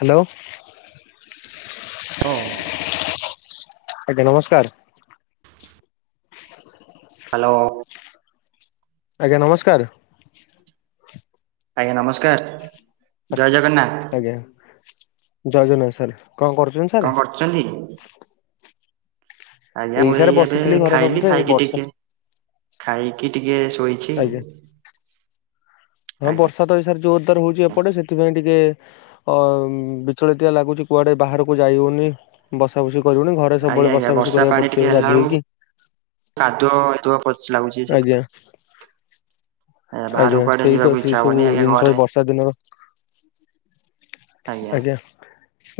Hello. ତ ଆଜ୍ଞା ନମସ୍କାର। ହ୍ୟାଲୋ। ଆଜ୍ଞା ନମସ୍କାର। ଆଜ୍ଞା ନମସ୍କାର ଜୟ ଜଗନ୍ନାଥ। ଆଜ୍ଞା ଜୟଜନାଥ ସାର୍ କଣ କରୁଛନ୍ତି? ସାର୍ କଁ କରୁଛନ୍ତି? ଆଜ୍ଞା ମୁଁ ଏଇ ସାର୍ ଏବେ ବସିଥିଲି ଘର ଖାଇଲି ପାଖରେ ଏଇ ଖାଇକି ବର୍ଷା ଟିକେ ଖାଇକି ଟିକେ ଶୋଇ ଆଜ୍ଞା। ହଁ ଆଜ୍ଞା ବର୍ଷା ତ ଏଇସାରା ଯୋରଦ୍ଦାର ହଉଛି ଏପଟେ ସେଥିପାଇଁ ଟିକେ ଅ ବିଚଳତିଆ ଲାଗୁଛି କୁଆଡେ ବାହାରକୁ ଯାଇ ହଉନି ବସା ବସି କରିବୁନି ଘ ରେ ଆଜ୍ଞା ସବୁବେଳେ ଆଜ୍ଞା ବସା ବସି ବର୍ଷା କରିବାକୁ ପାଣି ଟିକେ ପଡୁଛି ହେଲା ବେଳକୁ ବାଧହେଇକି। କାଦୁଅ ହେତଥିବ ପଚ ଲାଗୁଛି ଆଜ୍ଞା ସେଥିପାଇଁ। ଆ ବାହାର ଆଜ୍ଞା କୁଆଡେ ସେଇ ତ ଯିବାକୁ ସେଇ ଇଛା ସବୁ ହବନି ଆଜ୍ଞା ଜିନିଷ ଏଇ ଘରେ ବର୍ଷା ଦିନର ଆଜ୍ଞା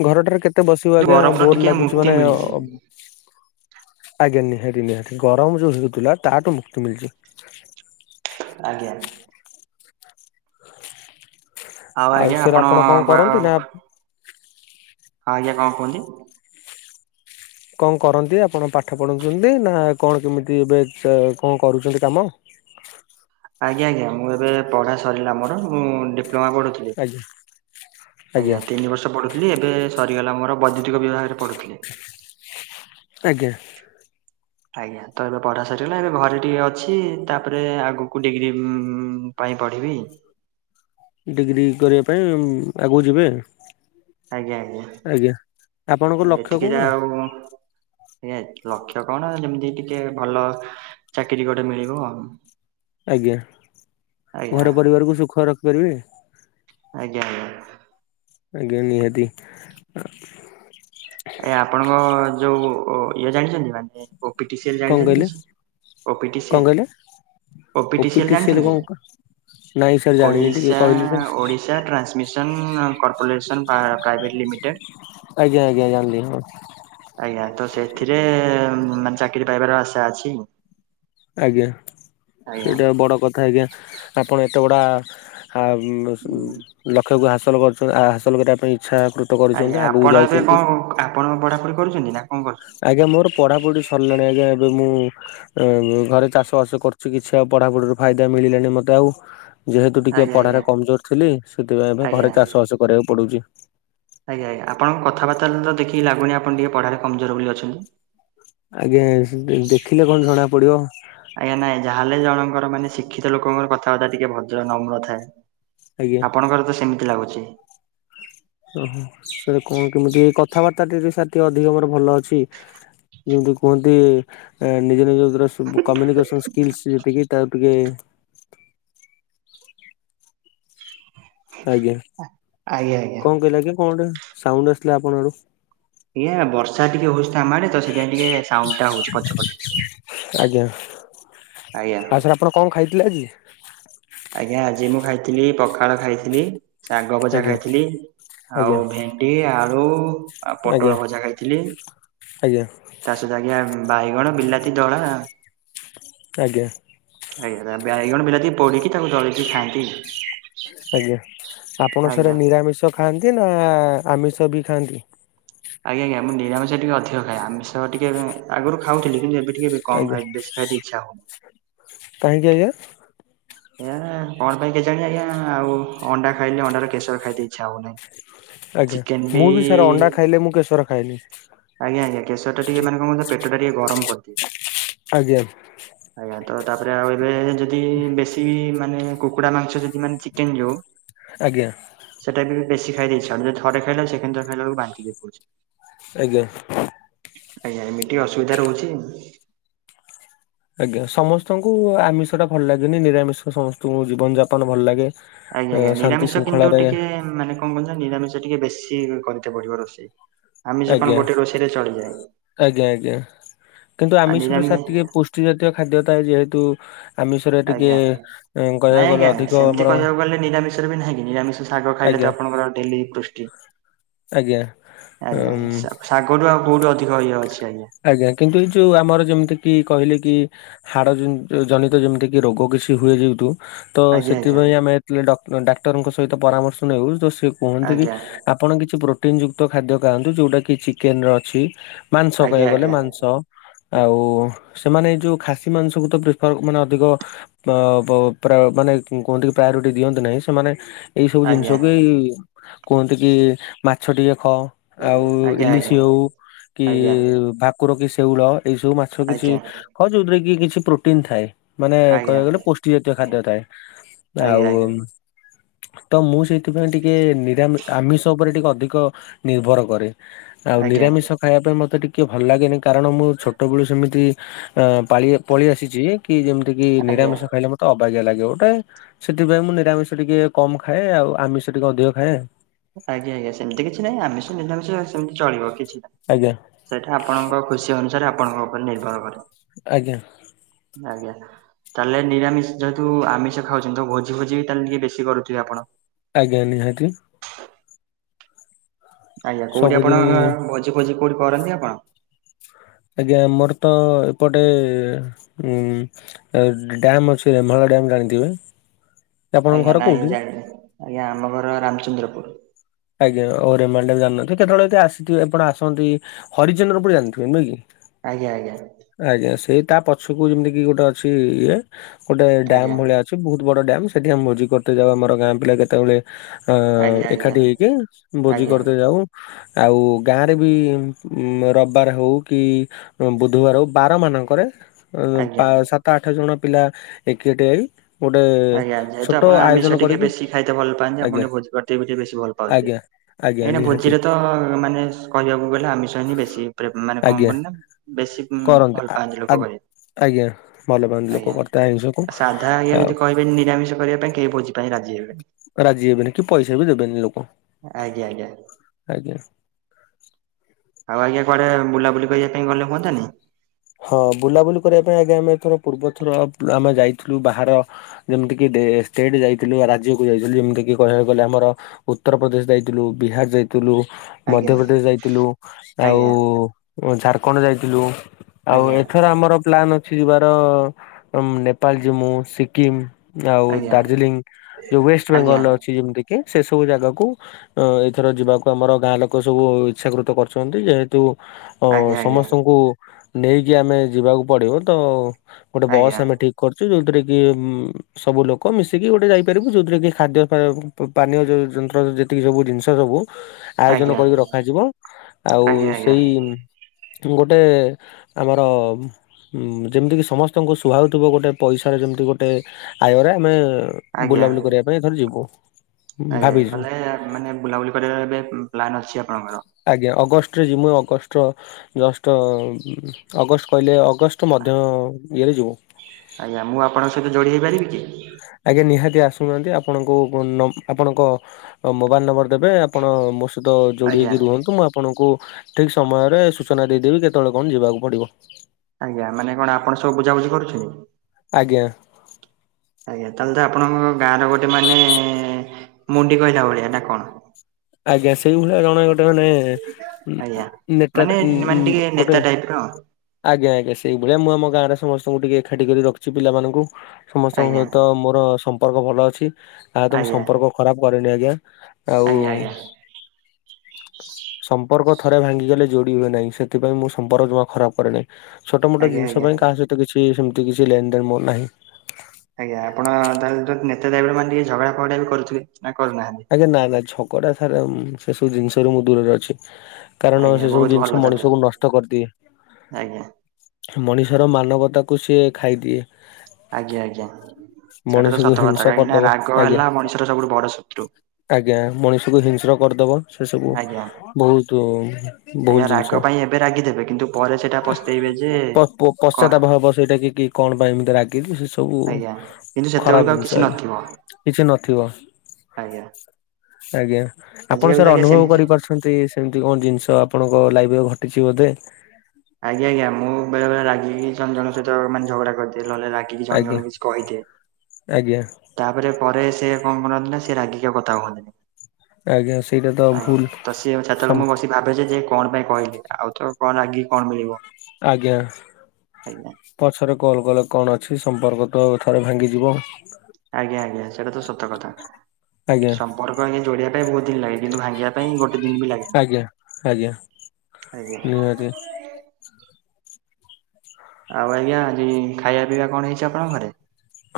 ଘରଟାରେ କେତେ ବସିବ ଆଜ୍ଞା ଗରମରୁ ବୋର ଟିକେ ଲାଗୁଛି ମୁକ୍ତି ମାନେ ମିଳିଛି ଆଜ୍ଞା ନିହାତି ନିହାତି ଗରମ ଯୋଉ ହେଉଥିଲା ତାଠୁ ମୁକ୍ତି ମିଳଛି। ଆଜ୍ଞା। ଆଉ ସାର୍ ଆପଣ କଁ କରନ୍ତି ନା ହଁ ଆଜ୍ଞା କଣ କୁହନ୍ତି? କଣ କରନ୍ତି ଆପଣ ପାଠ ପଢ଼ଉଛନ୍ତି ନା କଣ କେମିତି ଏବେ କଣ କରୁଛନ୍ତି କାମ? ଆଜ୍ଞା, ଆଜ୍ଞା ମୁ ଏବେ ପଢ଼ା ସରିଲା ମୋର ମୁଁ ଡିପ୍ ଡିପ୍ଲମା ପଢ଼ୁଥିଲି ଆଜ୍ଞା ଆଜ୍ଞା ତିନି ବର୍ଷ ପଢୁ ଥିଲି ଏବେ ସରିଗଲା ମୋର ବୈଦ୍ୟୁତିକ ବିଭାଗରେ ପଢୁଥିଲି। ଆଜ୍ଞା। ଆଜ୍ଞା ତ ଏବେ ପଢା ସାରିଗଲା ଏବେ ଘରେ ଟିକେ ଅଛି ତାପରେ ଆଗକୁ ଡିଗ୍ରୀ ପାଇଁ ପଢ଼ିବି। ଡିଗ୍ରୀ କରିବା ପାଇଁ ଆଗକୁ ଯିବେ। ଆଜ୍ଞା, ଆପଣଙ୍କ ଆଜ୍ଞା ଲକ୍ଷ୍ୟ କଣ ଏତିକିରେ ଆଉ ଆଜ୍ଞା, ଲକ୍ଷ୍ୟ କଣ ଯେମିତି ଟିକେ ଭଲ ଚାକିରି ଗୋଟେ ମିଳିବ ଆଉ। ଆଜ୍ଞା, ଆଜ୍ଞା ଘର ପରିବାରକୁ ସୁଖରେ ରଖିପାରିବି। ଆଜ୍ଞା, ଆଜ୍ଞା। ଆଜ୍ଞା ନିହାତି, ଆ ଏ ଆପଣଙ୍କ ଯୋଉ ଇଏ ଜାଣିଛନ୍ତି, ମାନେ ଓପିଟିସିଏଲ କଣ ଜାଣିଛନ୍ତି କହିଲେ କିଛିି କଣ ଓପିଟିସିଏଲ। କହିଲେ ଓପିଟିସିଏଲ ଓପିଟି ସିଏଲ ଜାଣିଛନ୍ତି, କଣ ନାଇଁ ସାର୍ ଜାଣିନି ଟିକେ ଓଡିଶା କହିଲେ ତ ଓଡି ଓଡ଼ିଶା ଟ୍ରାନ୍ସମିଶନ୍ କର୍ପୋରେସନ୍ ପ୍ରା ପ୍ରାଇଭେଟ ଲିମିଟେଡ୍। ଆଜ୍ଞା, ଆଜ୍ଞା, ଜାଣିଲି [unintelligible] ଆଜ୍ଞା ତ ସେଥିରେ ମାନେ ଚାକିରି ପାଇବାର ଆଶା ଅଛି। ଆଜ୍ଞା, ଆଜ୍ଞା ସେଇଟା ବଡ଼ କଥା ଆଜ୍ଞା ଆପଣ ଏତେ ଗଡ଼ା ହାମ୍ ଲକ୍ଷ୍ୟକୁ ହାସଲ କରୁଥିବା ହାସଲ କରିବା ପାଇଁ ଇଚ୍ଛା [unintelligible] ଆଜ୍ଞା କରିଛନ୍ତି ଆଗକୁ ଆପଣ ଏବେ କଣ ଯାଉଛନ୍ତି। ଆପଣ ପଢାପଢ଼ି କରୁଛନ୍ତି ନା କଣ କରୁ ଆଜ୍ଞା ମୋର ପଢ଼ାପଢି ସରିଲାଣି ଆଜ୍ଞା ଏବେ ମୁଁ ଉଁ ଘରେ ଚାଷ ବାସ କରୁଛି କିଛି ଆଉ ପଢାପଢିରୁ ଫାଇଦା ମିଳିଲାଣି ମତେ ଆଉ। ଯେହେତୁ ଟିକେ ଆଜ୍ଞା ଆଜ୍ଞା ପଢାରେ କମ୍ ଜୋର ଥିଲି, ସେଥିପାଇଁ ଏବେ ଆଜ୍ଞା ଘରେ ଚାଷବାସ କରିବାକୁ ପଡୁଛି। ଆଜ୍ଞା, ଆଜ୍ଞା ଆପଣ ଙ୍କ କଥା ବାର୍ତ୍ତାରୁ ତ ଦେଖିକି ଲାଗୁନି ଆପଣ ଟିକେ ପଢ଼ାରେ କମ୍ ଜୋର ବୋଲି ଅଛନ୍ତି। ଆଜ୍ଞା, ସେ ଦେଖିଲେ କଣ ଜଣା ପଡିବ। ଆଜ୍ଞା ନାଇଁ ଯାହେଲେ ବି ଜଣଙ୍କର ମାନେ ଶିକ୍ଷିତ ଲୋକଙ୍କର କଥାବାର୍ତ୍ତା ଟିକେ ଭଦ୍ର ନମ୍ର ଥାଏ। ଆଜ୍ଞା ଆପଣଙ୍କର ତ ସେମିତି ଲାଗୁଛି। ଓହୋ, ସାର୍ କଣ କେମିତି କଥାବାର୍ତ୍ତା ବି ସାର୍ ଟିକେ ଅଧିକ ମୋର ଭଲ ଅଛି। ଯେମିତି କୁହନ୍ତି ନିଜ ନିଜଭିତରେ ସୁ କମ୍ୟୁନିକେସନ୍ ସ୍କିଲ୍ସ୍ ଯେତିକି ତାକୁ ଟିକେ ଆଜ୍ଞା, ଆଜ୍ଞା ଆଜ୍ଞା କଣ କହିଲା ଆଜ୍ଞା କଣ ଗୋଟେ ସାଉଣ୍ଡ ଆସିଲା ଆପଣ ଆଡୁ। ଆଜ୍ଞା ବର୍ଷା ଟିକେ ହଉଛି ତ ଆମଆଡେ ତ ସେଥିାଇଁ ଟିକେ ସାଉଣ୍ଡ ଟା ହଉଛି ପଛ ପଛ। ଆଜ୍ଞା। ଆଜ୍ଞା। ଆଉ ସାର୍ ଆପଣ କଣ ଖାଇଥିଲେ ଆଜି? ଆଜ୍ଞା, ଆଜି ମୁଁ ଖାଇଥିଲି ପଖାଳ ଖାଇଥିଲି, ଶାଗ ଭଜା ଆଜ୍ଞା ଖାଇଥିଲି, ଆଜ୍ଞା ଆଉ ଭେ ଡି ଆଳୁ, ଆଉ ଆଜ୍ଞା ପୋଟଳ ଭଜା ଖାଇଥିଲି। ଆଜ୍ଞା। ତା ସହିତ ଆଜ୍ଞା ବାଇଗଣ ବିଲାତି ଦଳା। ଆଜ୍ଞା। ଆଜ୍ଞା, ବାଇଗଣ ବିଲାତି ପୋଡିକି ତାକୁ ଦଳିକି ଖାଆନ୍ତି। ଆଜ୍ଞା, ଆପଣ ସାର୍ ଆଜ୍ଞା। ନିରାମିଷ ଖାଆନ୍ତି ନା ଆମିଷ ବି ଖାଆନ୍ତି? ଆଜ୍ଞା, ଆଜ୍ଞ ମୁ ନିରାମିଷା ଟିକେ ଅଧିକ ଖାଏ, ଆମିଷ ଟିକେ ଆଗରୁ ଖାଉଥିଲି କିନ୍ତୁ ଏବେ ଟିକେ ବି କମ ଆଜ୍ଞା ଖାଇ ବେଶି। ଭାରି ଇଚ୍ଛା ହଉ [unintelligible] କାହିଁକି ଆଜ୍ଞା? ଏୟା କଣ ପାଇଁ କେଜାଣି ଆଜ୍ଞା ଆଉ ଅଣ୍ଡା ଖାଇଲେ ଅଣ୍ଡାର କେଶର ଖାଇତେ ଇଚ୍ଛା ହଉନାହିଁ। ଆଜ୍ଞା ମୁଁ ବି ସାରେ ଅଣ୍ଡା ଖାଇଲେ ମୁଁ କେଶର ଖାଏନି। ଆଜ୍ଞା ଆଜ୍ଞା କେଶର ଟିକେ ମାନେ କଣ କି ପେଟ ଟା ଟିକେ ଗରମ୍ କରିଦେ ଆଜ୍ଞା। ଆଜ୍ଞା ତ ତାପରେ ଆଉ ଏବେ ଯଦି ବେଶୀ ତି ମାନେ କୁକୁଡା ମାଂସ ଯଦି ମାନେ ଚିକେନ୍ ଯୋଉ ଆଜ୍ଞା। ସେଟା ବି ବେଶୀ ଖାଇତେ ଇଛା ହଉନି ଯଦି ଥରେ ଖାଇଲେ ସେକେଣ୍ଡେ ଥର ଖାଇଲାବାବେକୁ ବାନ୍ତିି ଦେଇ ପଡୁଛି। ଆଜ୍ଞା। ଆଜ୍ଞା ଏମିତି ଅସୁବିଧା ରହୁଛି। ଆଜ୍ଞା ସମସ୍ତଙ୍କୁ ଆମିଷ ଟା ଭଲ ଲାଗେନି ନିରାମିଷ ସମସ୍ତଙ୍କୁ ଜୀବନ ଯାପନ ଭଲ ଲାଗେ। ଆଜ୍ଞା ଆଜ୍ଞା ଶାନ୍ତି ନିରାମିଷ କିନ୍ତୁ ଶୃଙ୍ଖଳାରେ ଟିକେ ମାନେ କଣ କହୁଛ ନିରାମିଷ ଟିକେ ବେଶୀ କରିତେ ପଡିବ ରୋଷେଇ। ଆମିଷ କଣ ଆଜ୍ଞା ଗୋଟେ ରୋଷେଇରେ ଚଳିଯାଏ ଆଜ୍ଞା ଆଜ୍ଞା କିନ୍ତୁ ଆଉ ଆମିଷ ଟା ନିରାମି ସାର୍ ଟିକେ ପୃ ପୃଷ୍ଠି ଜାତୀୟ ଖଦ୍ୟ ଥାଏ ଯେହେତୁ ଆମିଷରେ ଆଜ୍ଞା। ଟିକେ ନାଇଁ କହିବାକୁ ଗଲେ ଆଜ୍ଞା ଅଧିକ ସେମିତି ଆମର କହିବାକୁ ଗଲେ ନିରାମିଷରେ ବି ନାହିଁ କି ନିରାମିଷ ଶାଗ ଖାଇଲେ ଆଜ୍ଞା ତ ଆପଣଙ୍କର ଡେଲି ପୃଷ୍ଟି ଆଜ୍ଞା ଆଜ୍ଞା ଉଁ ଶାଗରୁୁ ଆଉ କୋଉଠି ଅଧିକ ଇଏ ଅଛି ଆଜ୍ଞା। ଆଜ୍ଞା କିନ୍ତୁ ଏଇ ଯୋଉ ଆମର ଯେମିତି କି କହିଲେ କି ହାଡ ଜନି ଜନିତ ଯେମିତି କି ରୋଗ କିଛି ହୁଏ ଯେହେତୁ ତ ଆଜ୍ଞା ସେଥିପାଇଁ ଆମେ ଡକ୍ଟ ଡାକ୍ଟରଙ୍କ ସହିତ ପରାମର୍ଶ ନେଉ ତ ସେ କୁହନ୍ତି କି ଆଜ୍ଞା ଆପଣ କିଛି ପ୍ରୋଟିନ୍ ଯୁକ୍ତ ଖାଦ୍ୟ ଖାଆନ୍ତୁ ଯୋଉଟା କି ଚିକେନ୍ ର ଅଛି ମାନ୍ କହିବାକୁ ଗଲେ ଆଜ୍ଞା। ମାଂସ ଆଉ ସେମାନେ ଏଇ ଯୋଉ ଖାସି ମାଂସକୁ ତ ପ୍ରିଫର ମାନେ ଅଧିକ ଅ କ ପ୍ରା ମାନେ କୁହନ୍ତି ପ୍ରାୟୋରିଟି ଦିଅନ୍ତି ନାହିଁ ସେମାନେ ଏଇ ସବୁ ଆଜ୍ଞା ଜିନିଷକୁ ଏଇ କୁହନ୍ତି କି ମାଛ ଟିକେ ଖଅ ଆଉ ଆଜ୍ଞା ଆଜ୍ଞା ଇଲିଶି ହଉ କି ଆଜ୍ଞା ଆଜ୍ଞା ଆଜ୍ଞା ଆଜ୍ଞା ଭାକୁର କି ସେଉଳ ଏଇ ସବୁ ମା ଛ କିଛି ଆଜ୍ଞା। ହ ଯୋଉଥିରେ କି କିଛି ପ୍ରୋଟିନ୍ ଥାଏ। ମାନେ କହିବାକୁ ଗଲେ ପୋଷ୍ଟି ଜାତୀୟ ଖାଦ୍ୟ ଥାଏ ଆଜ୍ଞା ଆଉ ଆଜ୍ଞା ତ ମୁଁ ସେଇଥିପାଇଁ ଟିକେ ନିରାମି ଆମିଷ ଉପରେ ଟିକେ ଅଧିକ ନିର୍ଭର କରେ ଆଉ ଆଜ୍ଞା ନିରାମିଷ ଖାଇବା ପାଇଁ ମତେ ଟି କିଏ ଭଲ ଲାଗେନି କାରଣ ମୁଁ ଛୋଟବେେଳୁ ସେମିତି ପାଳି ପଳି ଆସିଛି କି ଯେମିତି କି ଆଜ୍ଞା ଆଜ୍ଞା ନିରାମିଷ ଖାଇଲେ ମୋ ତ ଅବାଗିଆ ଲାଗେ ଗୋଟେ ସେଥିପାଇଁ ମୁଁ ନିରାମିଷ ଟିକେ କମ୍ ଖାଏ ଆଉ ଆମିଷ ଟିକେ ଅଧିକ ଖାଏ। ଆଜ୍ଞା ଆଜ୍ଞା ସେମିତି କିଛି ନାଇଁ ଆମିଷ ନିରାମିଷ ସେମିତି ଚଳିବ କିଛି ନାହିଁ। ଆଜ୍ଞା। ସେଇଟା ଆପଣଙ୍କ ଖୁସି ଅନୁସାରେ ଆପଣଙ୍କ ଉପରେ ନିର୍ଭର କରେ। ଆଜ୍ଞା। ଆଜ୍ଞା। ତାହେଲେ ନିରାମିଷି ଯେହେତୁ ଆମିଷ ଖାଉଛନ୍ତି ତ ଭୋଜି ଫୋଜି ତାହେଲେ ଟିକେ ବେଶୀ କରୁଥିବେ ଆପଣ? ଆଜ୍ଞା ନିହାତି। [unintelligible] ଆଜ୍ଞା କୋଉଠି ଆପଣ ସବୁଦିନ ଭୋଜି ଫୋଜି କୋଉଠି କରନ୍ତି ଆପଣ? ଆଜ୍ଞା ଆମର ତ ଏପଟେ ଉଁ ଡ୍ୟାମ୍ ଅଛି ଭୋଳା ଡ୍ୟାମ୍ ଜାଣିଥିବେ? ଆପଣଙ୍କ ଆଜ୍ଞା ଘର ନାଇଁ କୋଉଠି? ଯାଇନି, ଆଜ୍ଞା ଆମ ଘର ରାମଚନ୍ଦ୍ରପୁର। ଆଜ୍ଞା ରେମାଟା ବି ଜାନିନଥିବେ, କେତେବେଳେ ଏ ଆସିଥିବ ଆପଣ ଆସନ୍ତି ହରିଚନ୍ଦ୍ର ପୁର ଜାଣିଥିବେ ନୁହେଁ କି? ଆଜ୍ଞା, ଆଜ୍ଞା। ଆଜ୍ଞା। ସେଇ ତା ପଛକୁ ଯେମିତି କିି ଗୋଟେ ଅଛି ଇଏ ଗୋଟେ ଡ୍ୟମ୍ ଆଜ୍ଞା ଭଳିଆ ସେ ବହୁତ ବଡ ଡ୍ୟାମ ସେଠି ଆମ ଭୋଜି କରିତ ଯାଉ ଆମର ଗାଁ ପିଲା କେତେବେଳେ ଅ ଆଜ୍ଞା ଆଜ୍ଞା ଏକାଠି ହେଇକି ଭୋଜି ଆଜ୍ଞା କରିଦେ ଯାଉ। ଆଉ ଗାଁରେ ବି ରବିବାର ହଉ କି ଦୁଆରୁ ବାର ମାନଙ୍କରେ ଆଜ୍ଞା। ସାତ ଆଠ ଜଣ ପିଲା ଏକିଠି ହେଇ ଗୋଟେ ଆଜ୍ଞା, ଆଜ୍ଞା ଜେହେତ ଛୋଟ ଆପଣ ଆୟୋଜନ ଆମିଷ ଟିକେ କରିକି ବେଶୀ ଖାଇତେ ଭଲ ପାଆନ୍ତି ଆପଣ ଆଜ୍ଞା ଟିକ ଭଜ ଟିକେ ବେଶୀ ଭଲ ପାଉଥିବେ ଆଜ୍ଞା ଆଜ୍ଞା ଏଇନା ନିହାତି ଭୋଜିରେ ତ ମାନେ କହିବାକୁ ଗଲେ ଆମିଷ ହୁଏନି ବେଶୀ ମାନେ କଣ ଆଜ୍ଞା କ ନା ବେଶୀ କରନ୍ତି ଭଲ ଆ- ପାଆନ୍ତି ଆ- ଲୋକ [unintelligible] ଆଜ୍ଞା, ଭଲ ପାଆନ୍ତି ଲୋକ [unintelligible] ଆଇଁଷକୁ ଆଉ, କହ ନିରାମିଷ କରିବା ପାଇଁ କେହି ଭୋଜି ପାଇଁ ରାଜି ହେବେନି। ରାଜି ହେବେନି କି ପଇସା ବି ଦେବେନି ଲୋକ, ଆଜ୍ଞା ଆଜ୍ଞା ଆଜ୍ଞା। ଆଉ ଆଜ୍ଞା କୁଆଡେ ବୁଲାୁ ବୁଲି କରିବା ପାଇଁ ଗଲେ ହୁଅନ୍ତାନି? ହଁ ବୁଲାବୁଲି କରିବା ପାଇଁ ଆଗେ ଆମେ ଥର ପୂର୍ବ ଥର ଆମେ ଯାଇଥିଲୁ ବାହାର ଯେମିତି କିି ଷ୍ଟେଟ ଯାଇଥିଲୁ ବା ରାଜ୍ୟକୁ ଯାଇଥିଲୁ ଯେମିତି କିି କହିବାକୁ ଗଲେ ଆମର ଉତ୍ତରପ୍ରଦେଶ ଯାଇଥିଲୁ, ବିହାର ଯାଇଥିଲୁ, ଥିଲୁ। ଆଜ୍ଞା ମଧ୍ୟପ୍ରଦେଶ ଯାଇଥିଲୁ, ଆଉ ଆଜ୍ଞା ଝାରଖଣ୍ଡ ଯାଇଥିଲୁ, ଆଉ ଆଜ୍ଞା ଏଥର ଆମର ପ୍ଲାନ ଅଛି ଯିବାର ନେପାଳ ଯିମୁ, ସିକିମ୍ ଆଉ ଆଜ୍ଞା ଦାର୍ଜିଲିଂ ଯୋଉ ୱେଷ୍ଟ ଆଜ୍ଞା ବେଙ୍ଗଲ ଅଛି ଯେମିତି କି ସେ ସବୁ ଜାଗାକୁ ଅ ଏଇଥର ଯିବାକୁ ଆମର ଗାଁ ଲୋକ ସବୁ ଇଚ୍ଛାକୃତ କରୁଛନ୍ତି। ଯେହେତୁ ଅ ଆଜ୍ଞା ଆଜ୍ଞା ସମସ୍ତଙ୍କୁ ନେଇକି ଆମେ ଯିବାକୁ ପଡିବ ତ ଗୋଟେ ବସ୍ ଆଜ୍ଞା ଆମେ ଠିକ କରିୁଛୁ ଯୋଉଥିରେ କି? ସବୁ ଲୋକ ମିଶିକି ଗୋଟେ ଯାଇପାରିବୁ ଯୋଉଥିରେ କି ଖାଦ୍ୟ ପାନୀୟ ଯୋଉ ଯନ୍ତ୍ର [unintelligible] ଯବୁ ଜିନିଷ ଯବୁ ଆୟୋଜନ ଆଜ୍ଞା କରିକି ରଖାଯିବ, ଆଉ ଆଜ୍ଞା ଆଜ୍ଞା ସେଇ ଗୋଟେ ଆମର ଯେମିତିକି ସମସ୍ତଙ୍କୁ ସୁହାଉଥିବ ଗୋଟେ ପଇସାରେ ଯେମିତି ଗୋଟେ ଆୟରେ ଆମେ ଆଜ୍ଞା ବୁଲାବୁଲି କରିବା ପାଇଁ ଏଥର ଯିବୁ। ଆଜ୍ଞା। ଭାବିଛୁ ତାହେଲେ ମାନେ ବୁଲାବୁଲି କରିବାର ଏବେ ପ୍ଲନ୍ ଅଛି ଆପଣଙ୍କର? ଆଜ୍ଞା ଅଗଷ୍ଟରେ ଜିମୁ। ମୁୁ ଅଗଷ୍ଟର ଜଷ୍ଟ ଅଗଷ୍ଟ କହିଲେ ଅଗଷ୍ଟ ମଧ୍ୟ ଇଏରେ ଯିବୁ। ଆଜ୍ଞା ମୁଁ ଆପଣଙ୍କ ସହିତ ଯୋଡ଼ି ହୋଇପାରିବି କି? ଆଜ୍ଞା ନିହାତି ଆସୁନାହାନ୍ତି ଆପଣଙ୍କୁ ନ ଆପଣଙ୍କ ମୋବାଇଲ ନମ୍ବର ଦେବେ, ଆପଣ ମୋ ସହି ଯୋଡ଼ି ଆଜ୍ଞା ହେଇକି ରୁହନ୍ତୁ। ମୁଁ ଆପଣଙ୍କୁ ଠିକ ସମୟରେ ସୂଚନା ଦେଇଦେବି କେତେବେଳେ କଣ ଯିବାକୁ ପଡିବ। ଆଜ୍ଞା ମାନେ କଣ ଆପଣ ସବୁ ବୁଝାବୁଝି କରୁଛନ୍ତି। ଆଜ୍ଞା। ଆଜ୍ଞା ତାହେଲେ ତ ଆପଣଙ୍କ ଗାଁ ର ଗୋଟେ ମାନେ ମୁଣ୍ଡି କହିଲା ଭଳିଆ ନାଁ କଣ? ଆଜ୍ଞା ସେଇ ଭଳିଆ ଜଣେ ଗୋଟେ ମାନେ ଆଜ୍ଞା ମାନେ ମାନେ ଟିକେ [unintelligible] ଗୋଟେ ନେତା ଟାଇପର। ଆଜ୍ଞା, ଆଜ୍ଞା। ସେଇଭଳିଆ ମୁଁ ଆମ ଗାଁରେ ସମସ୍ତଙ୍କୁ ଟିକେ ଏକାଠି କରି ରଖିଛି ପିଲାମାନଙ୍କୁ। ସମସ୍ତଙ୍କ ଆଜ୍ଞା ସହିତ ମୋର ସମ୍ପର୍କ ଭଲ ଅଛି। ଆ ତ ମୁ ଆଜ୍ଞା ସମ୍ପର୍କ ଖରାପ କରିରେନି ଆଜ୍ଞା, ଆଉ ଆଜ୍ଞା ଆଜ୍ଞା ଆଜ୍ଞା ସମ୍ପର୍କ ଥରେ ଭାଙ୍ଗିଗଲେ ଯୋଡି ହୁଏ ନାହିଁ। ସେଥିପାଇଁ ମୁଁ ସମ୍ପର୍କ ଜମା ଖରାପ କରେନାଇଁ। ଛୋଟ ମୋଟ ଜିନିଷ ଆଜ୍ଞା ପାଇଁ କାହା ସହିତ କିଛି ସେମିତି କିଛି ଲେନ ଦେନ ମୋ ନାହିଁ। ଆଜ୍ଞା ଆପଣ ତାହେଲେ ନେତା ଦାଇବର ମାନେ ଟିକେ ଝଗଡା ଫଗଡା ବି କରୁଥୁବେ ନା କରୁନାହାନ୍ତି? ଆଜ୍ଞା ନା ନା ଝଗଡା ସାର ଆଉ ସେ ସବୁ ଜିନିଷ ରୁ ମୁଁ ଦୂରରେ ଅଛି। କାରଣ ଆଜ୍ଞା ସେ ସବୁ ବହୁତ ଜିନିଷ ଭଲ ତାହେଲେ ମଣିଷକୁ ନଷ୍ଟ କରଦିଏ। ଆଜ୍ଞା ମଣିଷର ମାନବତାକୁ ସିଏ ଖାଇଦିଏ। ଆଜ୍ଞା ଆଜ୍ଞା ସେଇଟା ତ ମଣିଷକୁ ସତ ହିଂସ କଥା। କାହିଁକି ନା କରିଦବ ରାଗ ଆଜ୍ଞା ହେଲା ମଣିଷର ସବୁଠୁ ବଡ ଶତ୍ରୁ। ଆଜ୍ଞା ମଣିଷକୁ ହିଂସ୍ର କରଦବ। ସେ ସବୁ ଆଜ୍ଞା। ବହୁତ ଆଜ୍ଞା ଭୁଲ ରାଗ ଜିନଷ। ପାଇଁ ଏବେ ରାଗିଦେବେ କିନ୍ତୁ ପରେ ସେଇଟା ପସ୍ତେଇବେ ଯେ ପପୋ କଣ ପଶ୍ଚତାପ ଭାବ ସେଇଟା କି କି କଣ ପାଇଁ ଏମିତି ରାଗିଲି ସେ ସବୁ। ଆଜ୍ଞା। କିନ୍ତୁ ଖରାପ ସେତୋଳୁକୁ ଆଉ ଜିନିଷ କିଛି ଆଜ୍ଞା ନଥିବ। କିଛି ନଥିବ ଆଜ୍ଞା ଆଜ୍ଞା ଆପଣ ଆଜିକାଲି ତ ସାର୍ ଆଜ୍ଞା ଅନୁଭବ ସେମିତି କରିପାରୁଛ ନ୍ତି। ସେମିତି କଣ ଜିନିଷ ଆପଣଙ୍କ ଲାଇଫ ଘଟିଛି ବୋଧେ। ଆଜ୍ଞା ଆଜ୍ଞା ମୁଁ ବେଳେବେଳେ ରାଗିକି ଜଣ ଜଣେ ସଇତ ମାନେ ଝଗଡା କରଦିଏ। ନହେଲେ ରାଗ ଗିକି ଜଣ ଆଜ୍ଞା ଜଣଙ୍କୁ କିଛି କହିଦିଏ। ଆଜ୍ଞା ତାପରେ ପରେ ସେ କଣ କରନ୍ତି ସେ ରାଗିକି ଆଉ କଥା କୁହନ୍ତିନି। ଆଜ୍ଞା ସେଇଟା ତ ଆଜ୍ଞା ଭୁଲ ତ ସିଏ ଛଟାନୋ ସମ୍ ମୁଁ ବସି ଭାଜେ ଯେ କଣ ପାଇଁ କହିଲି। ଆଉ ତ କଣ ରାଗିକି କଣ ମିଳିବ। ଆଜ୍ଞା ଆଜ୍ଞା ପଛରେ କଲ୍ କଲେ କଣ ଅଛି ସମ୍ପର୍କ ତ ଥରେ ଭାଙ୍ଗିଯିବ। ଆଜ୍ଞା ଆଜ୍ଞା ସେଇଟା ତ ସତ କଥା। ଆଜ୍ଞା ସମ୍ପର୍କ ଆଜ୍ଞା ଯୋଡିବା ପାଇଁ ବହୁତ ଦିନ ଲାଗେ କିନ୍ତୁ ଭାଙ୍ଗିବା ପାଇଁ ଗୋଟେ ଦିନ ବି ଲାଗେ। ଆଜ୍ଞା ଆଜ୍ଞା ଆଜ୍ଞା। ନିହାତି ଆଉ ଆଜ୍ଞା ଆଜି ଖାଇବା ପିଇବା କଣ ହେଇଚି ଆପଣଙ୍କ ଘରେ?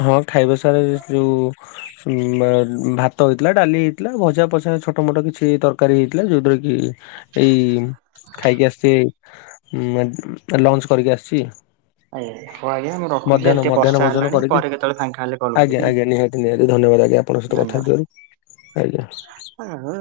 ହଁ ଖାଇବା ସାର ଯୋଉ ଉ ବେ ଭାତ ହେଇଥିଲା, ଡାଲି ହେଇଥିଲା, ଭଜା ପଜା ଛୋଟ ମୋଟ କିଛି ତରକାରୀ ହେଇଥିଲା। ଯୋଉଥିରେ କି ଏଇ ଖାଇକି ଆସଚି ମେଣ୍ଟ ଲଞ୍ଚ କରିକି ଆସଚି। ଆଜ୍ଞା। ହୋଉ ଆଜ୍ଞା ମୁଁ ରଖୁଚି ଆଜି ଟିକେ ବର୍ଷ ଭୋଜନ ହେଲାଣି। କରିକି ପରେ କେତୋଳେ ଫାଙ୍କା ହେଲେ କଲ୍ ଆଜ୍ଞା କରିବି ଆଜ୍ଞା ନିହାତି ନିହାତି ଧନ୍ୟବାଦ ଆଜ୍ଞା ଆପଣଙ୍କ ସହିତ କଥା ହେଇଥିବାରୁ ଆଜ୍ଞା। ଆଉ